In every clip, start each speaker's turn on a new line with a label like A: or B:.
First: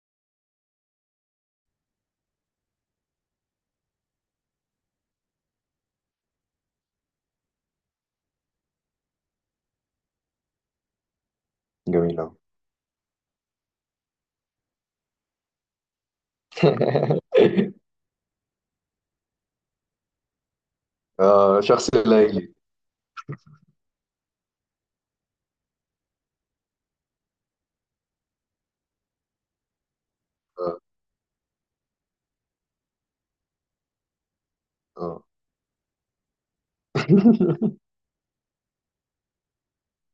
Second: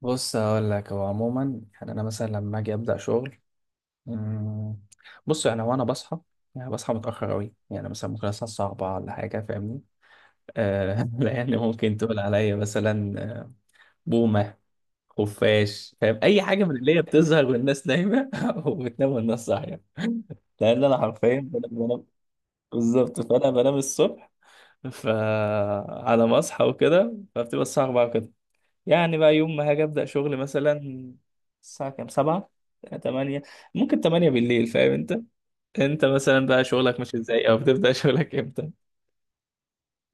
A: بص هقول لك هو عموما يعني انا مثلا لما اجي ابدا شغل. مم، بص يعني وانا بصحى. يعني بصحى متاخر قوي يعني مثلا ممكن اصحى الساعه 4 ولا حاجه فاهمني. آه لان ممكن
B: جميل
A: تقول
B: أوي.
A: عليا مثلا آه، بومه، خفاش. فاهم اي حاجه من اللي هي بتظهر والناس نايمه وبتنام والناس صاحيه. لان انا حرفيا
B: آه،
A: بنام.
B: شخص
A: بنام-
B: ليلي.
A: بالظبط فانا بنام الصبح. فعلى ما اصحى وكده فبتبقى الساعه 4 كده. يعني بقى يوم ما هاجي ابدا شغل مثلا
B: آه.
A: الساعه كام؟ سبعة، تمانية. ممكن تمانية بالليل فاهم انت؟
B: آه.
A: انت مثلا بقى شغلك مش ازاي او بتبدا شغلك امتى؟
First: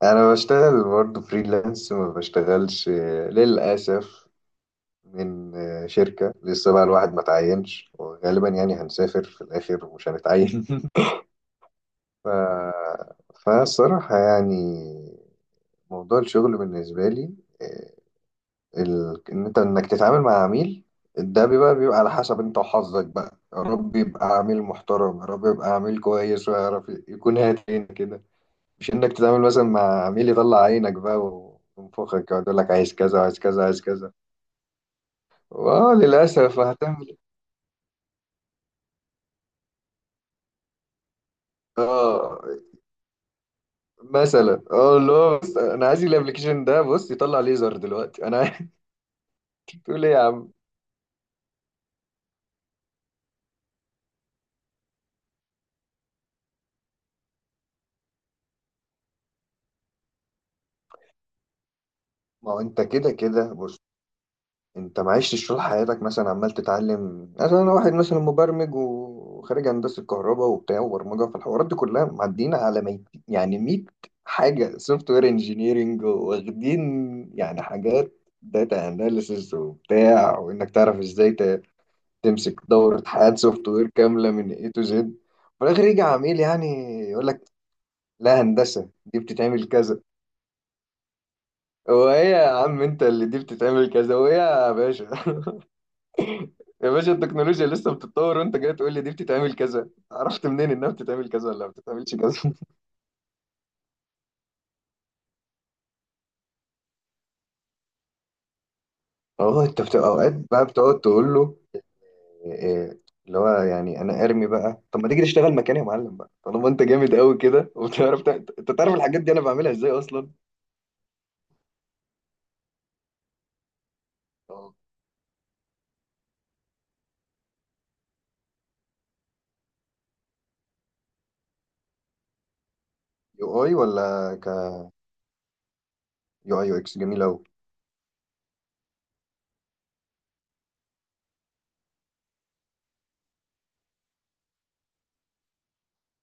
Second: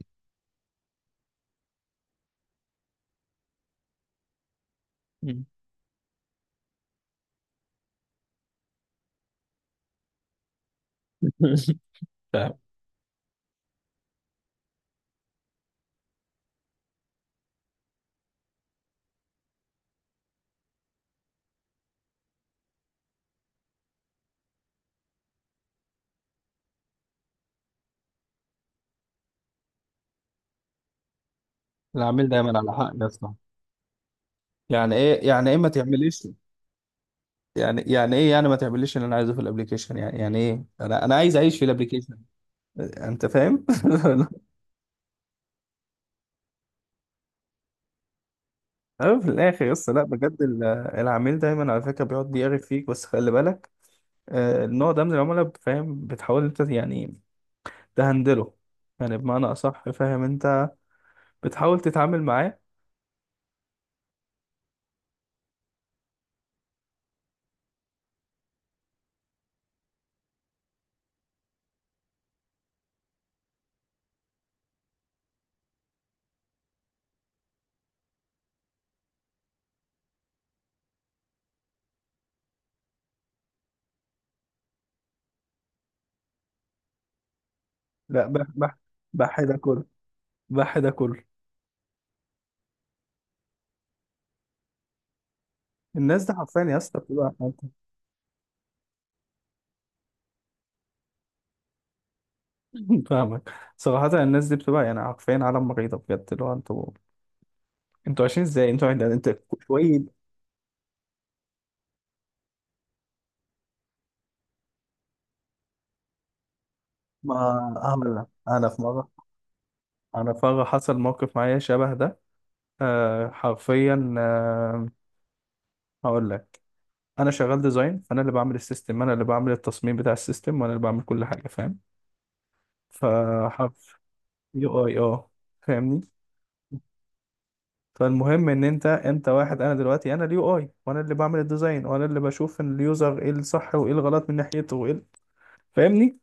B: أنا بشتغل برضه فريلانس، ما بشتغلش، للأسف،
A: مم.
B: من شركة. لسه بقى الواحد ما تعينش، وغالبا يعني هنسافر في الآخر ومش هنتعين. ف...
A: فاهم.
B: فالصراحة يعني موضوع الشغل بالنسبة لي، آه، ال... ان انت انك تتعامل مع عميل، ده بيبقى على حسب انت وحظك بقى. يا رب يبقى عميل محترم، يا رب يبقى عميل كويس ويعرف يكون هاتين كده، مش انك تتعامل مثلا مع عميل يطلع عينك بقى
A: العميل
B: وينفخك، يقعد يقول
A: دايما
B: لك
A: على حق
B: عايز
A: يا
B: كذا
A: اسطى.
B: عايز كذا عايز كذا.
A: يعني ايه يعني ايه ما
B: اه
A: تعمليش؟
B: للاسف، هتعمل إيه؟
A: يعني يعني ايه يعني ما تعمليش اللي انا عايزه في الابليكيشن؟ يعني يعني ايه انا عايز اعيش في الابليكيشن؟
B: اه
A: انت فاهم
B: مثلا. اه لا، بس انا عايز الابلكيشن ده، بص يطلع ليزر دلوقتي،
A: أه، في الاخر يا اسطى لا
B: تقول ايه يا
A: بجد
B: عم؟
A: العميل دايما على فكره بيقعد بيعرف فيك بس خلي بالك. النوع ده من العملاء فاهم بتحاول انت يعني تهندله. يعني بمعنى أصح فاهم أنت بتحاول تتعامل
B: ما
A: معاه.
B: هو انت كده كده بص، انت ما عشتش طول حياتك مثلا عمال تتعلم؟ مثلا انا واحد مثلا مبرمج وخارج هندسه كهرباء وبتاع وبرمجه، فالحوارات دي كلها معدينا على ميت، يعني 100 حاجه سوفت وير انجينيرنج واخدين، يعني حاجات داتا اناليسز وبتاع، وانك تعرف ازاي ت- تمسك دوره حياه سوفت وير كامله من اي تو زد. في الاخر يجي عميل يعني يقول لك
A: لا،
B: لا،
A: بح بح.
B: هندسه دي
A: بح ده
B: بتتعمل
A: كله.
B: كذا.
A: بح ده كله.
B: هو ايه يا عم انت؟ اللي دي بتتعمل كذا، هو ايه يا باشا؟
A: الناس دي حرفيا يا
B: يا
A: اسطى
B: باشا
A: بتبقى
B: التكنولوجيا لسه بتتطور، وانت جاي تقول لي دي بتتعمل كذا؟ عرفت منين انها بتتعمل كذا ولا ما بتتعملش كذا؟
A: فاهمك صراحة. الناس دي بتبقى يعني حرفيا عالم مريضة بجد. اللي هو انتوا انتوا عايشين ازاي؟ انتوا انت
B: والله انت
A: شوية.
B: بتبقى اوقات بقى بتقعد تقول له إيه، اللي هو يعني انا ارمي بقى، طب ما تيجي تشتغل مكاني يا معلم بقى، طالما انت جامد
A: ما
B: قوي كده
A: هعمل
B: وبتعرف
A: لك.
B: انت تعرف الحاجات دي انا بعملها ازاي اصلا؟
A: انا في مرة حصل موقف معايا شبه ده. آه حرفيا آه. هقول لك. انا شغال ديزاين، فانا اللي بعمل السيستم، انا اللي بعمل التصميم بتاع السيستم، وانا اللي بعمل كل حاجة فاهم.
B: يو اي
A: فحرفيا
B: ولا ك؟
A: يو اي. اه فاهمني.
B: يو اي يو اكس، جميل قوي.
A: فالمهم ان انت واحد. انا دلوقتي انا اليو اي وانا اللي بعمل الديزاين وانا اللي بشوف ان اليوزر ايه الصح وايه الغلط من ناحيته وايه فاهمني.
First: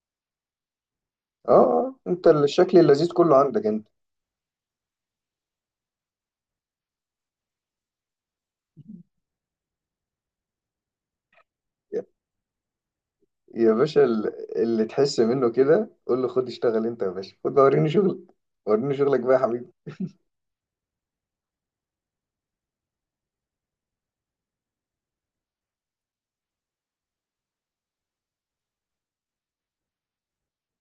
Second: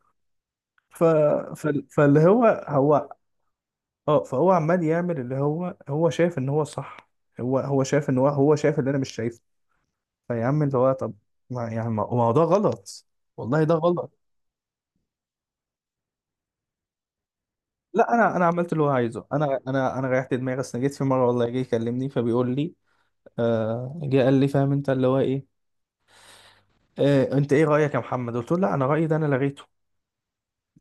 A: ف...
B: اه
A: ف... فاللي
B: انت
A: هو
B: الشكل
A: هو
B: اللذيذ كله عندك انت.
A: اه فهو عمال يعمل اللي هو هو شايف ان هو صح. هو هو شايف ان هو شايف اللي انا مش شايفه. فيا عم اللي هو طب. ما يعني ما
B: يا
A: ما هو ده غلط. والله
B: يا
A: ده
B: باشا
A: غلط.
B: ال- اللي تحس منه كده قول له خد اشتغل انت يا باشا، خد بقى وريني
A: لا
B: شغلك.
A: انا عملت اللي هو
B: وريني شغلك
A: عايزه.
B: بقى يا
A: انا
B: حبيبي.
A: انا انا ريحت دماغي. اصل جيت في مره والله جه يكلمني فبيقول لي آه. جه قال لي فاهم انت اللي هو ايه؟ إيه انت ايه رايك يا محمد؟ قلت له لا انا رايي ده انا لغيته.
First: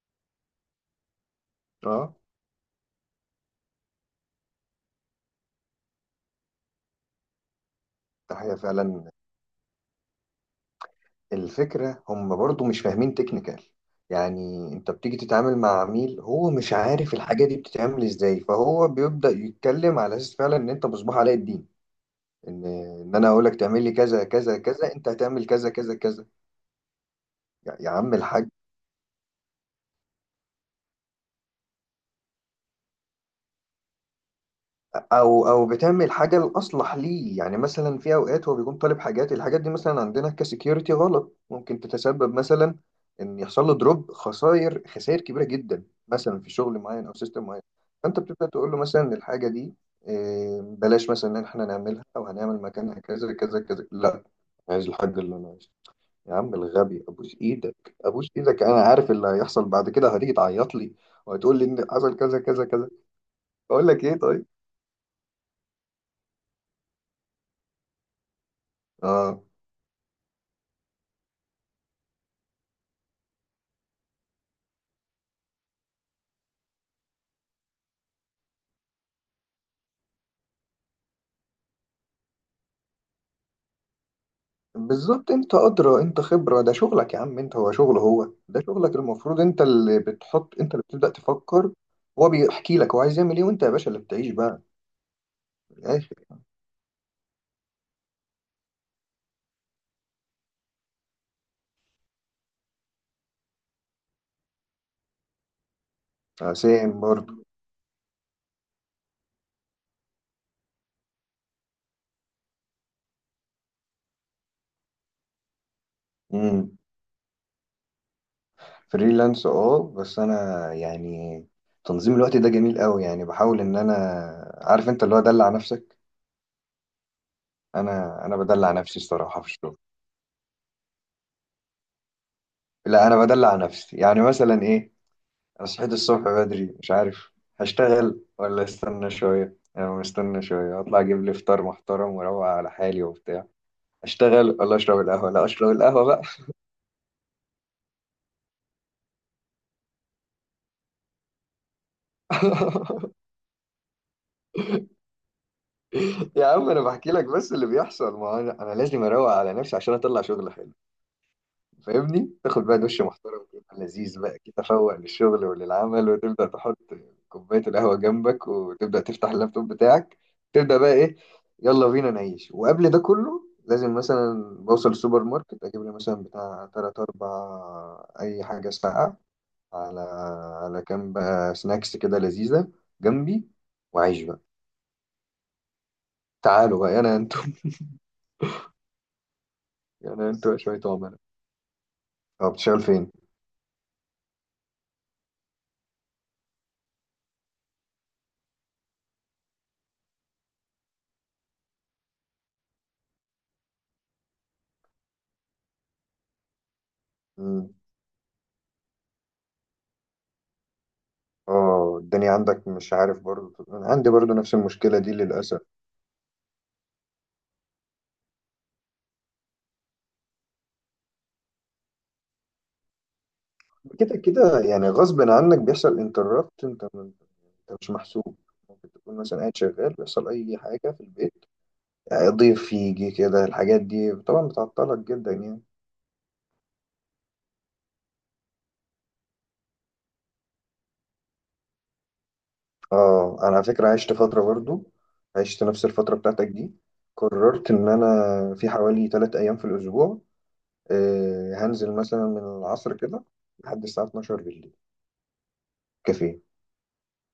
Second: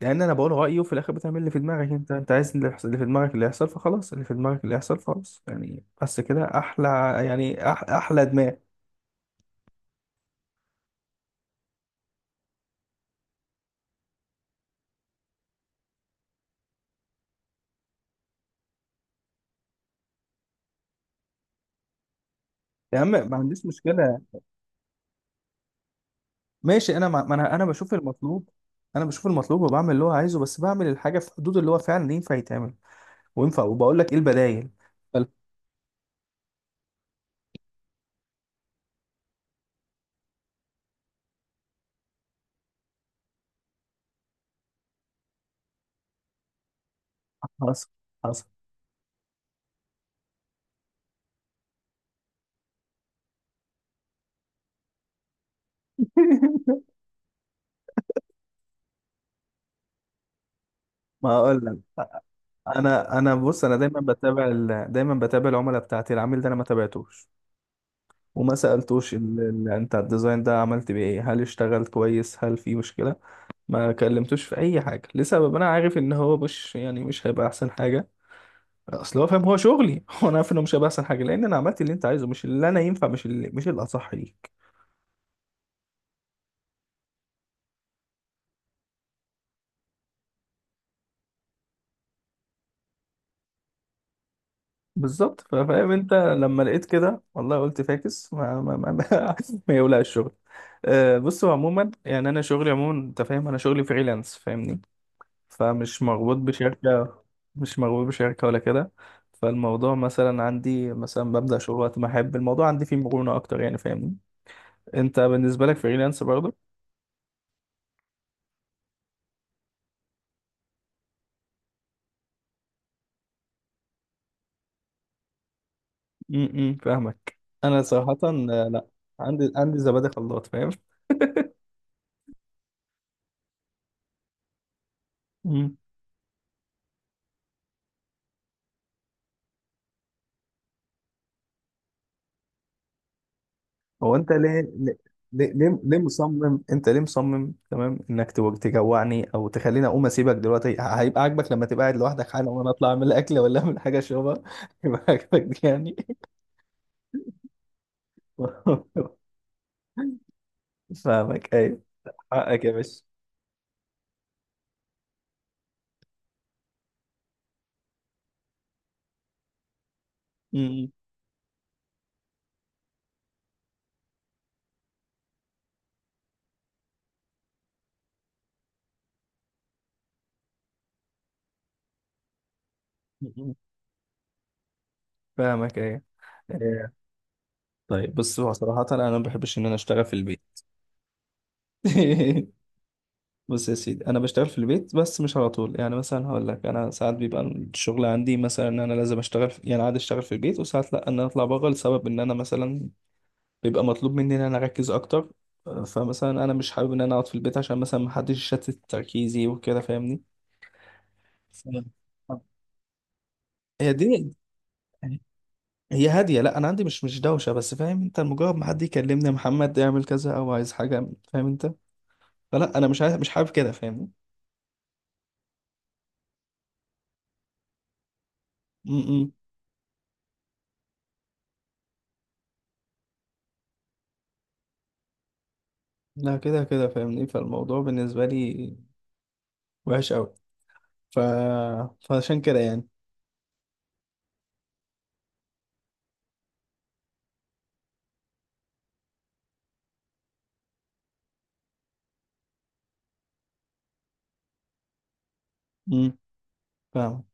A: لان انا بقول رايي وفي الاخر بتعمل اللي في دماغك. انت
B: اه
A: انت عايز اللي في دماغك اللي يحصل فخلاص. اللي في دماغك اللي يحصل فخلاص يعني. بس كده احلى. يعني أح احلى
B: ده
A: دماغ.
B: هي فعلا الفكرة، هم برضو مش فاهمين تكنيكال. يعني انت بتيجي تتعامل مع عميل هو مش عارف الحاجة دي بتتعمل ازاي، فهو بيبدأ يتكلم على اساس فعلا ان انت مصباح علاء الدين، ان
A: يا عم
B: ان انا
A: ما
B: اقول لك
A: عنديش
B: تعمل لي
A: مشكله.
B: كذا كذا كذا، انت هتعمل كذا كذا كذا.
A: ماشي ما انا
B: يا
A: بشوف
B: عم
A: المطلوب.
B: الحاج،
A: انا بشوف المطلوب وبعمل اللي هو عايزه بس بعمل الحاجه في حدود اللي هو فعلا ينفع يتعمل وينفع. وبقول لك ايه البدايل. فال-
B: او او بتعمل حاجه الاصلح ليه. يعني مثلا في اوقات هو بيكون طالب حاجات، الحاجات دي مثلا عندنا كسكيورتي غلط، ممكن تتسبب مثلا ان يحصل له دروب، خسائر كبيره جدا، مثلا في شغل معين او سيستم معين.
A: حصل.
B: فانت
A: حصل
B: بتبدا تقول له مثلا إن الحاجه دي بلاش مثلا ان احنا نعملها، او هنعمل مكانها كذا كذا كذا. لا، عايز الحاجه اللي انا عايزها. يا عم الغبي، ابوس ايدك ابوس ايدك، انا عارف اللي هيحصل بعد كده، هتيجي تعيط لي
A: ما
B: وهتقول
A: اقول
B: لي
A: لك.
B: ان حصل كذا كذا كذا.
A: انا بص انا
B: اقول
A: دايما
B: لك ايه طيب.
A: بتابع دايما بتابع العملاء بتاعتي. العميل ده انا ما تابعتوش وما سألتوش
B: اه
A: انت الديزاين ده عملت بيه ايه؟ هل اشتغل كويس؟ هل في مشكلة؟ ما كلمتوش في اي حاجة لسبب انا عارف ان هو مش يعني مش هيبقى احسن حاجة. اصل هو فاهم هو شغلي هو انا عارف انه مش هيبقى احسن حاجة لان انا عملت اللي انت عايزه، مش اللي انا ينفع، مش اللي، مش الاصح ليك.
B: بالظبط، انت ادرى، انت خبره، ده شغلك يا عم انت، هو شغل، هو ده شغلك، المفروض انت اللي بتحط، انت اللي بتبدا تفكر. هو بيحكي لك هو عايز يعمل ايه، وانت يا باشا اللي بتعيش بقى
A: بالظبط
B: في
A: فاهم انت.
B: الاخر.
A: لما لقيت كده والله قلت فاكس، ما ما ما, ما, ما يولع الشغل. أه بصوا عموما يعني انا شغلي عموما انت فاهم انا شغلي فريلانس فاهمني. فمش مربوط
B: سام
A: بشركة.
B: برضه.
A: مش مربوط بشركة ولا كده. فالموضوع مثلا عندي مثلا ببدأ شغل وقت ما أحب. الموضوع عندي فيه مرونة أكتر يعني فاهمني. أنت بالنسبة لك فريلانس برضه؟
B: امم، فريلانس اه، بس انا يعني تنظيم الوقت ده جميل قوي، يعني بحاول ان انا عارف انت اللي هو دلع نفسك.
A: م- م، فاهمك. أنا صراحة
B: انا
A: آه،
B: بدلع
A: لأ.
B: نفسي الصراحه في
A: عندي
B: الشغل.
A: عندي زبادي خلاط فاهم؟
B: لا انا بدلع نفسي، يعني مثلا ايه، أنا
A: م.
B: صحيت الصبح بدري، مش عارف هشتغل ولا استنى شوية. يعني أنا مستنى شوية أطلع أجيب لي فطار محترم وأروق على حالي وبتاع،
A: هو أنت
B: أشتغل
A: ليه
B: ولا
A: ليه
B: أشرب القهوة؟ لا
A: ليه
B: أشرب
A: ليه ليه
B: القهوة بقى.
A: مصمم؟ أنت ليه مصمم تمام إنك تجوعني أو تخليني أقوم أسيبك دلوقتي؟ هيبقى عاجبك لما تبقى قاعد لوحدك حالا وأنا أطلع أعمل أكل ولا أعمل حاجة أشربها هيبقى عاجبك يعني؟
B: يا عم أنا بحكي لك بس اللي بيحصل، ما هو أنا لازم أروق على نفسي عشان أطلع شغل حلو.
A: فاهمك ايوه.
B: فاهمني،
A: حقك
B: تاخد
A: يا
B: بقى دش
A: باشا.
B: محترم كده لذيذ، بقى كده تفوق للشغل وللعمل، وتبدا تحط كوبايه القهوه جنبك، وتبدا تفتح اللابتوب بتاعك، تبدا
A: م-
B: بقى ايه، يلا بينا نعيش. وقبل ده كله لازم مثلا بوصل السوبر ماركت، اجيب لي مثلا بتاع تلات اربع اي حاجه ساقعه، على على كام بقى سناكس كده لذيذه جنبي،
A: م.
B: واعيش بقى.
A: فاهمك ايوه.
B: تعالوا
A: إيه.
B: بقى انا انتم.
A: طيب بص هو صراحة انا ما بحبش ان انا اشتغل في
B: انا انتم
A: البيت
B: شويه عملاء. طب بتشتغل فين؟
A: بص يا سيدي انا بشتغل في البيت بس مش على طول. يعني مثلا هقول لك انا ساعات بيبقى الشغل عندي مثلا ان انا لازم اشتغل يعني عادي اشتغل في البيت وساعات لا، ان انا اطلع بره لسبب ان انا مثلا بيبقى مطلوب مني ان انا اركز اكتر. فمثلا انا مش حابب ان انا اقعد في البيت عشان مثلا محدش يشتت تركيزي وكده فاهمني. فاهم.
B: اه الدنيا عندك مش عارف، برضو أنا
A: هي
B: عندي
A: الدنيا
B: برضو نفس المشكلة دي للأسف.
A: هي هادية. لا انا عندي مش دوشة بس فاهم انت. مجرد ما حد يكلمني يا محمد اعمل كذا او عايز حاجة فاهم انت. فلا انا مش عايز، مش حابب كده فاهمني.
B: كده كده يعني غصب عنك، بيحصل انتربت، انت مش محسوب،
A: م-
B: ممكن تكون
A: م.
B: مثلا قاعد شغال بيحصل أي حاجة في البيت، ضيف يجي كده، الحاجات دي طبعا بتعطلك جدا يعني.
A: لا كده كده فاهمني فالموضوع بالنسبة لي وحش قوي. ف... فعشان كده يعني.
B: اه أنا على فكرة عشت فترة برضو، عشت نفس الفترة بتاعتك دي. قررت إن أنا في حوالي تلات أيام في الأسبوع، هنزل مثلا من العصر كده لحد الساعة 12 بالليل
A: م.
B: كافيه.
A: فاهم.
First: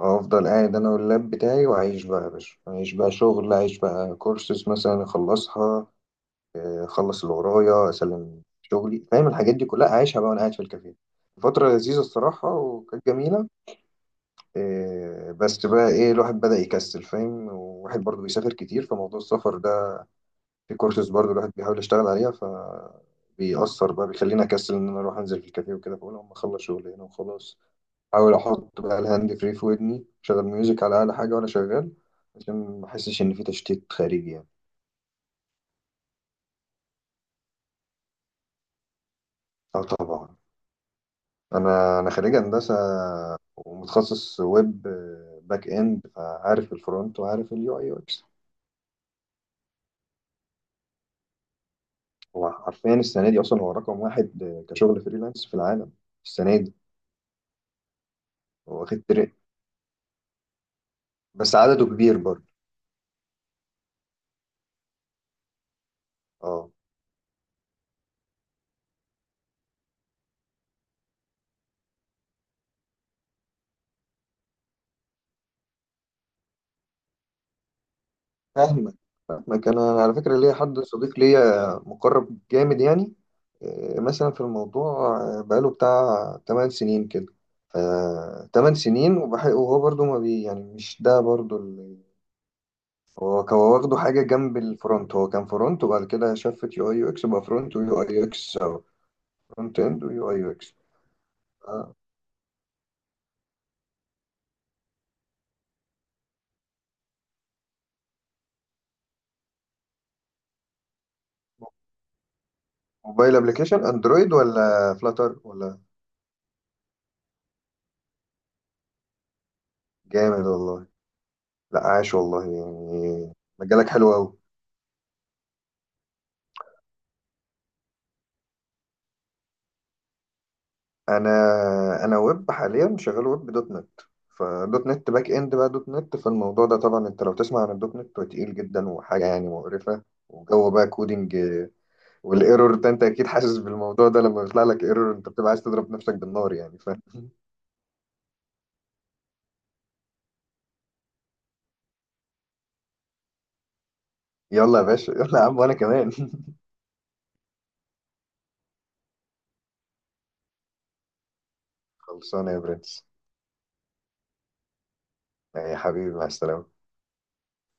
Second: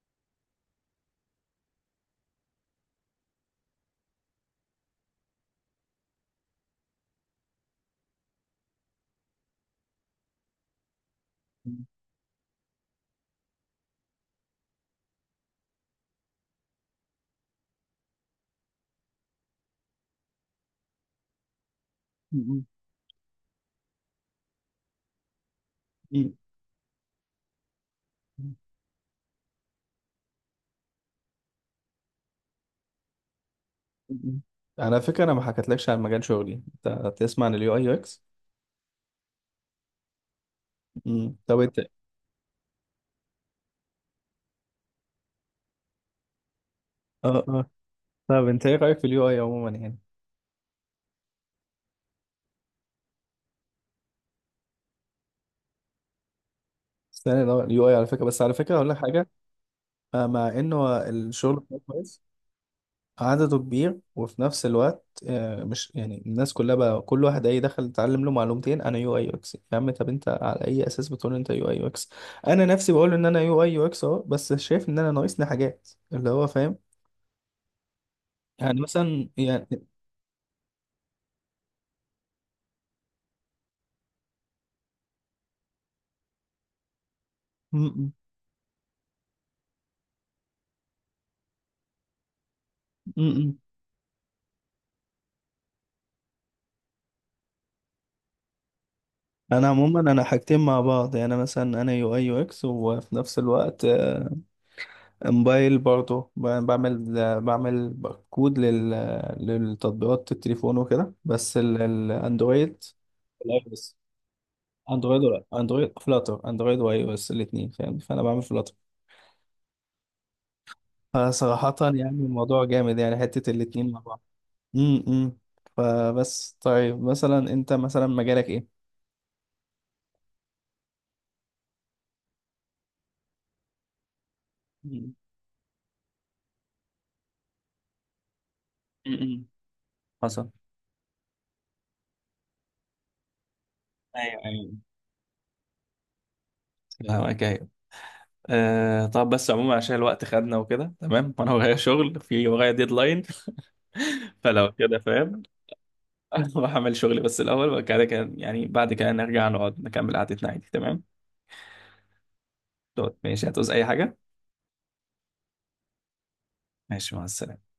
B: افضل قاعد انا واللاب بتاعي، واعيش بقى يا باشا، اعيش بقى شغل، اعيش بقى كورسز مثلا اخلصها، اخلص اللي ورايا، اسلم شغلي، فاهم الحاجات دي كلها اعيشها بقى وانا قاعد في الكافيه. فترة
A: م-
B: لذيذة الصراحة، وكانت جميلة. بس بقى ايه، الواحد بدأ يكسل فاهم، وواحد برضه بيسافر كتير، فموضوع السفر ده في كورسز برضه الواحد بيحاول يشتغل عليها،
A: م.
B: بيأثر بقى، بيخليني اكسل ان انا اروح انزل في الكافيه وكده. فاقول اما
A: م-
B: اخلص شغل هنا وخلاص، احاول احط بقى الهاند فري في ودني، شغل ميوزك على اعلى حاجه وانا شغال، عشان ما احسش ان في تشتيت خارجي
A: م.
B: يعني.
A: على فكرة انا ما حكيتلكش عن مجال شغلي. انت تسمع عن اليو اي يو اكس؟
B: اه طبعا.
A: طب انت؟
B: انا خريج هندسه ومتخصص ويب، باك اند، فعارف الفرونت
A: اه
B: وعارف
A: اه.
B: اليو اي يو اكس.
A: طب انت ايه رأيك في اليو اي عموما يعني؟
B: هو حرفيا السنه دي اصلا هو رقم واحد، كشغل فريلانس في العالم السنه دي.
A: استنى، اليو اي على فكرة، بس على
B: هو
A: فكرة اقول لك
B: واخد
A: حاجة.
B: ترند،
A: آه، مع انه
B: بس
A: الشغل بتاعه
B: عدده كبير
A: كويس.
B: برضه.
A: عدده كبير وفي نفس الوقت آه، مش يعني الناس
B: اه
A: كلها. بقى كل واحد اي دخل اتعلم له معلومتين انا يو اي يو اكس. يا عم طب انت على اي اساس بتقول انت يو اي يو اكس؟ انا نفسي بقول ان انا يو اي يو اكس اهو، بس شايف ان انا ناقصني حاجات اللي هو فاهم. يعني
B: فاهمك.
A: مثلا
B: فاهمك،
A: يعني.
B: انا على فكره ليا حد صديق ليا مقرب جامد يعني، مثلا في الموضوع بقاله بتاع 8 سنين كده. ف
A: م-
B: 8 سنين، وهو برضو ما بي يعني، مش ده برضو اللي
A: م-
B: هو
A: م-
B: كان واخده حاجه جنب الفرونت. هو كان فرونت وبعد كده شفت يو اي يو اكس، بقى فرونت ويو اي يو اكس، او
A: انا
B: فرونت
A: عموما
B: اند
A: انا
B: ويو اي يو
A: حاجتين
B: اكس.
A: مع بعض. يعني مثلا انا
B: آه،
A: يو اي يو اكس وفي نفس الوقت آه، موبايل برضه بعمل بعمل كود للتطبيقات التليفون وكده بس الاندرويد
B: موبايل
A: والاي او
B: ابلكيشن
A: اس.
B: اندرويد ولا
A: اندرويد
B: فلاتر
A: ولا
B: ولا؟
A: اندرويد فلاتر؟ اندرويد واي او اس الاثنين فاهم. فانا بعمل فلاتر.
B: جامد والله.
A: فصراحة
B: لا
A: يعني
B: عاش والله
A: الموضوع جامد يعني
B: يعني،
A: حتة
B: مجالك
A: الاثنين مع
B: حلو
A: بعض.
B: قوي.
A: امم. فبس طيب مثلا انت مثلا مجالك ايه؟
B: انا ويب حاليا، شغال ويب دوت نت. فدوت نت
A: مم.
B: باك اند بقى، دوت نت، فالموضوع ده طبعا انت لو تسمع عن الدوت نت هو تقيل جدا، وحاجه
A: مم.
B: يعني مقرفه،
A: حصل.
B: وجو بقى كودينج، والايرور ده انت اكيد حاسس بالموضوع ده،
A: ايوه
B: لما بيطلع
A: ايوه.
B: لك ايرور انت بتبقى عايز تضرب نفسك بالنار يعني. ف
A: فاهمك ايوه. آه طب بس عموما عشان الوقت خدنا وكده تمام وانا ورايا شغل، في ورايا ديدلاين فلو
B: يلا يا
A: كده
B: باشا، يلا
A: فاهم.
B: يا عم، وانا كمان.
A: اروح اعمل شغلي بس الاول وبعد كده كان يعني بعد كده نرجع نقعد نكمل قعدتنا عادي تمام.
B: خلصانه يا برنس.
A: دوت ماشي. هتعوز اي حاجه؟
B: يا حبيبي، مع السلامه.
A: ماشي، مع السلامه.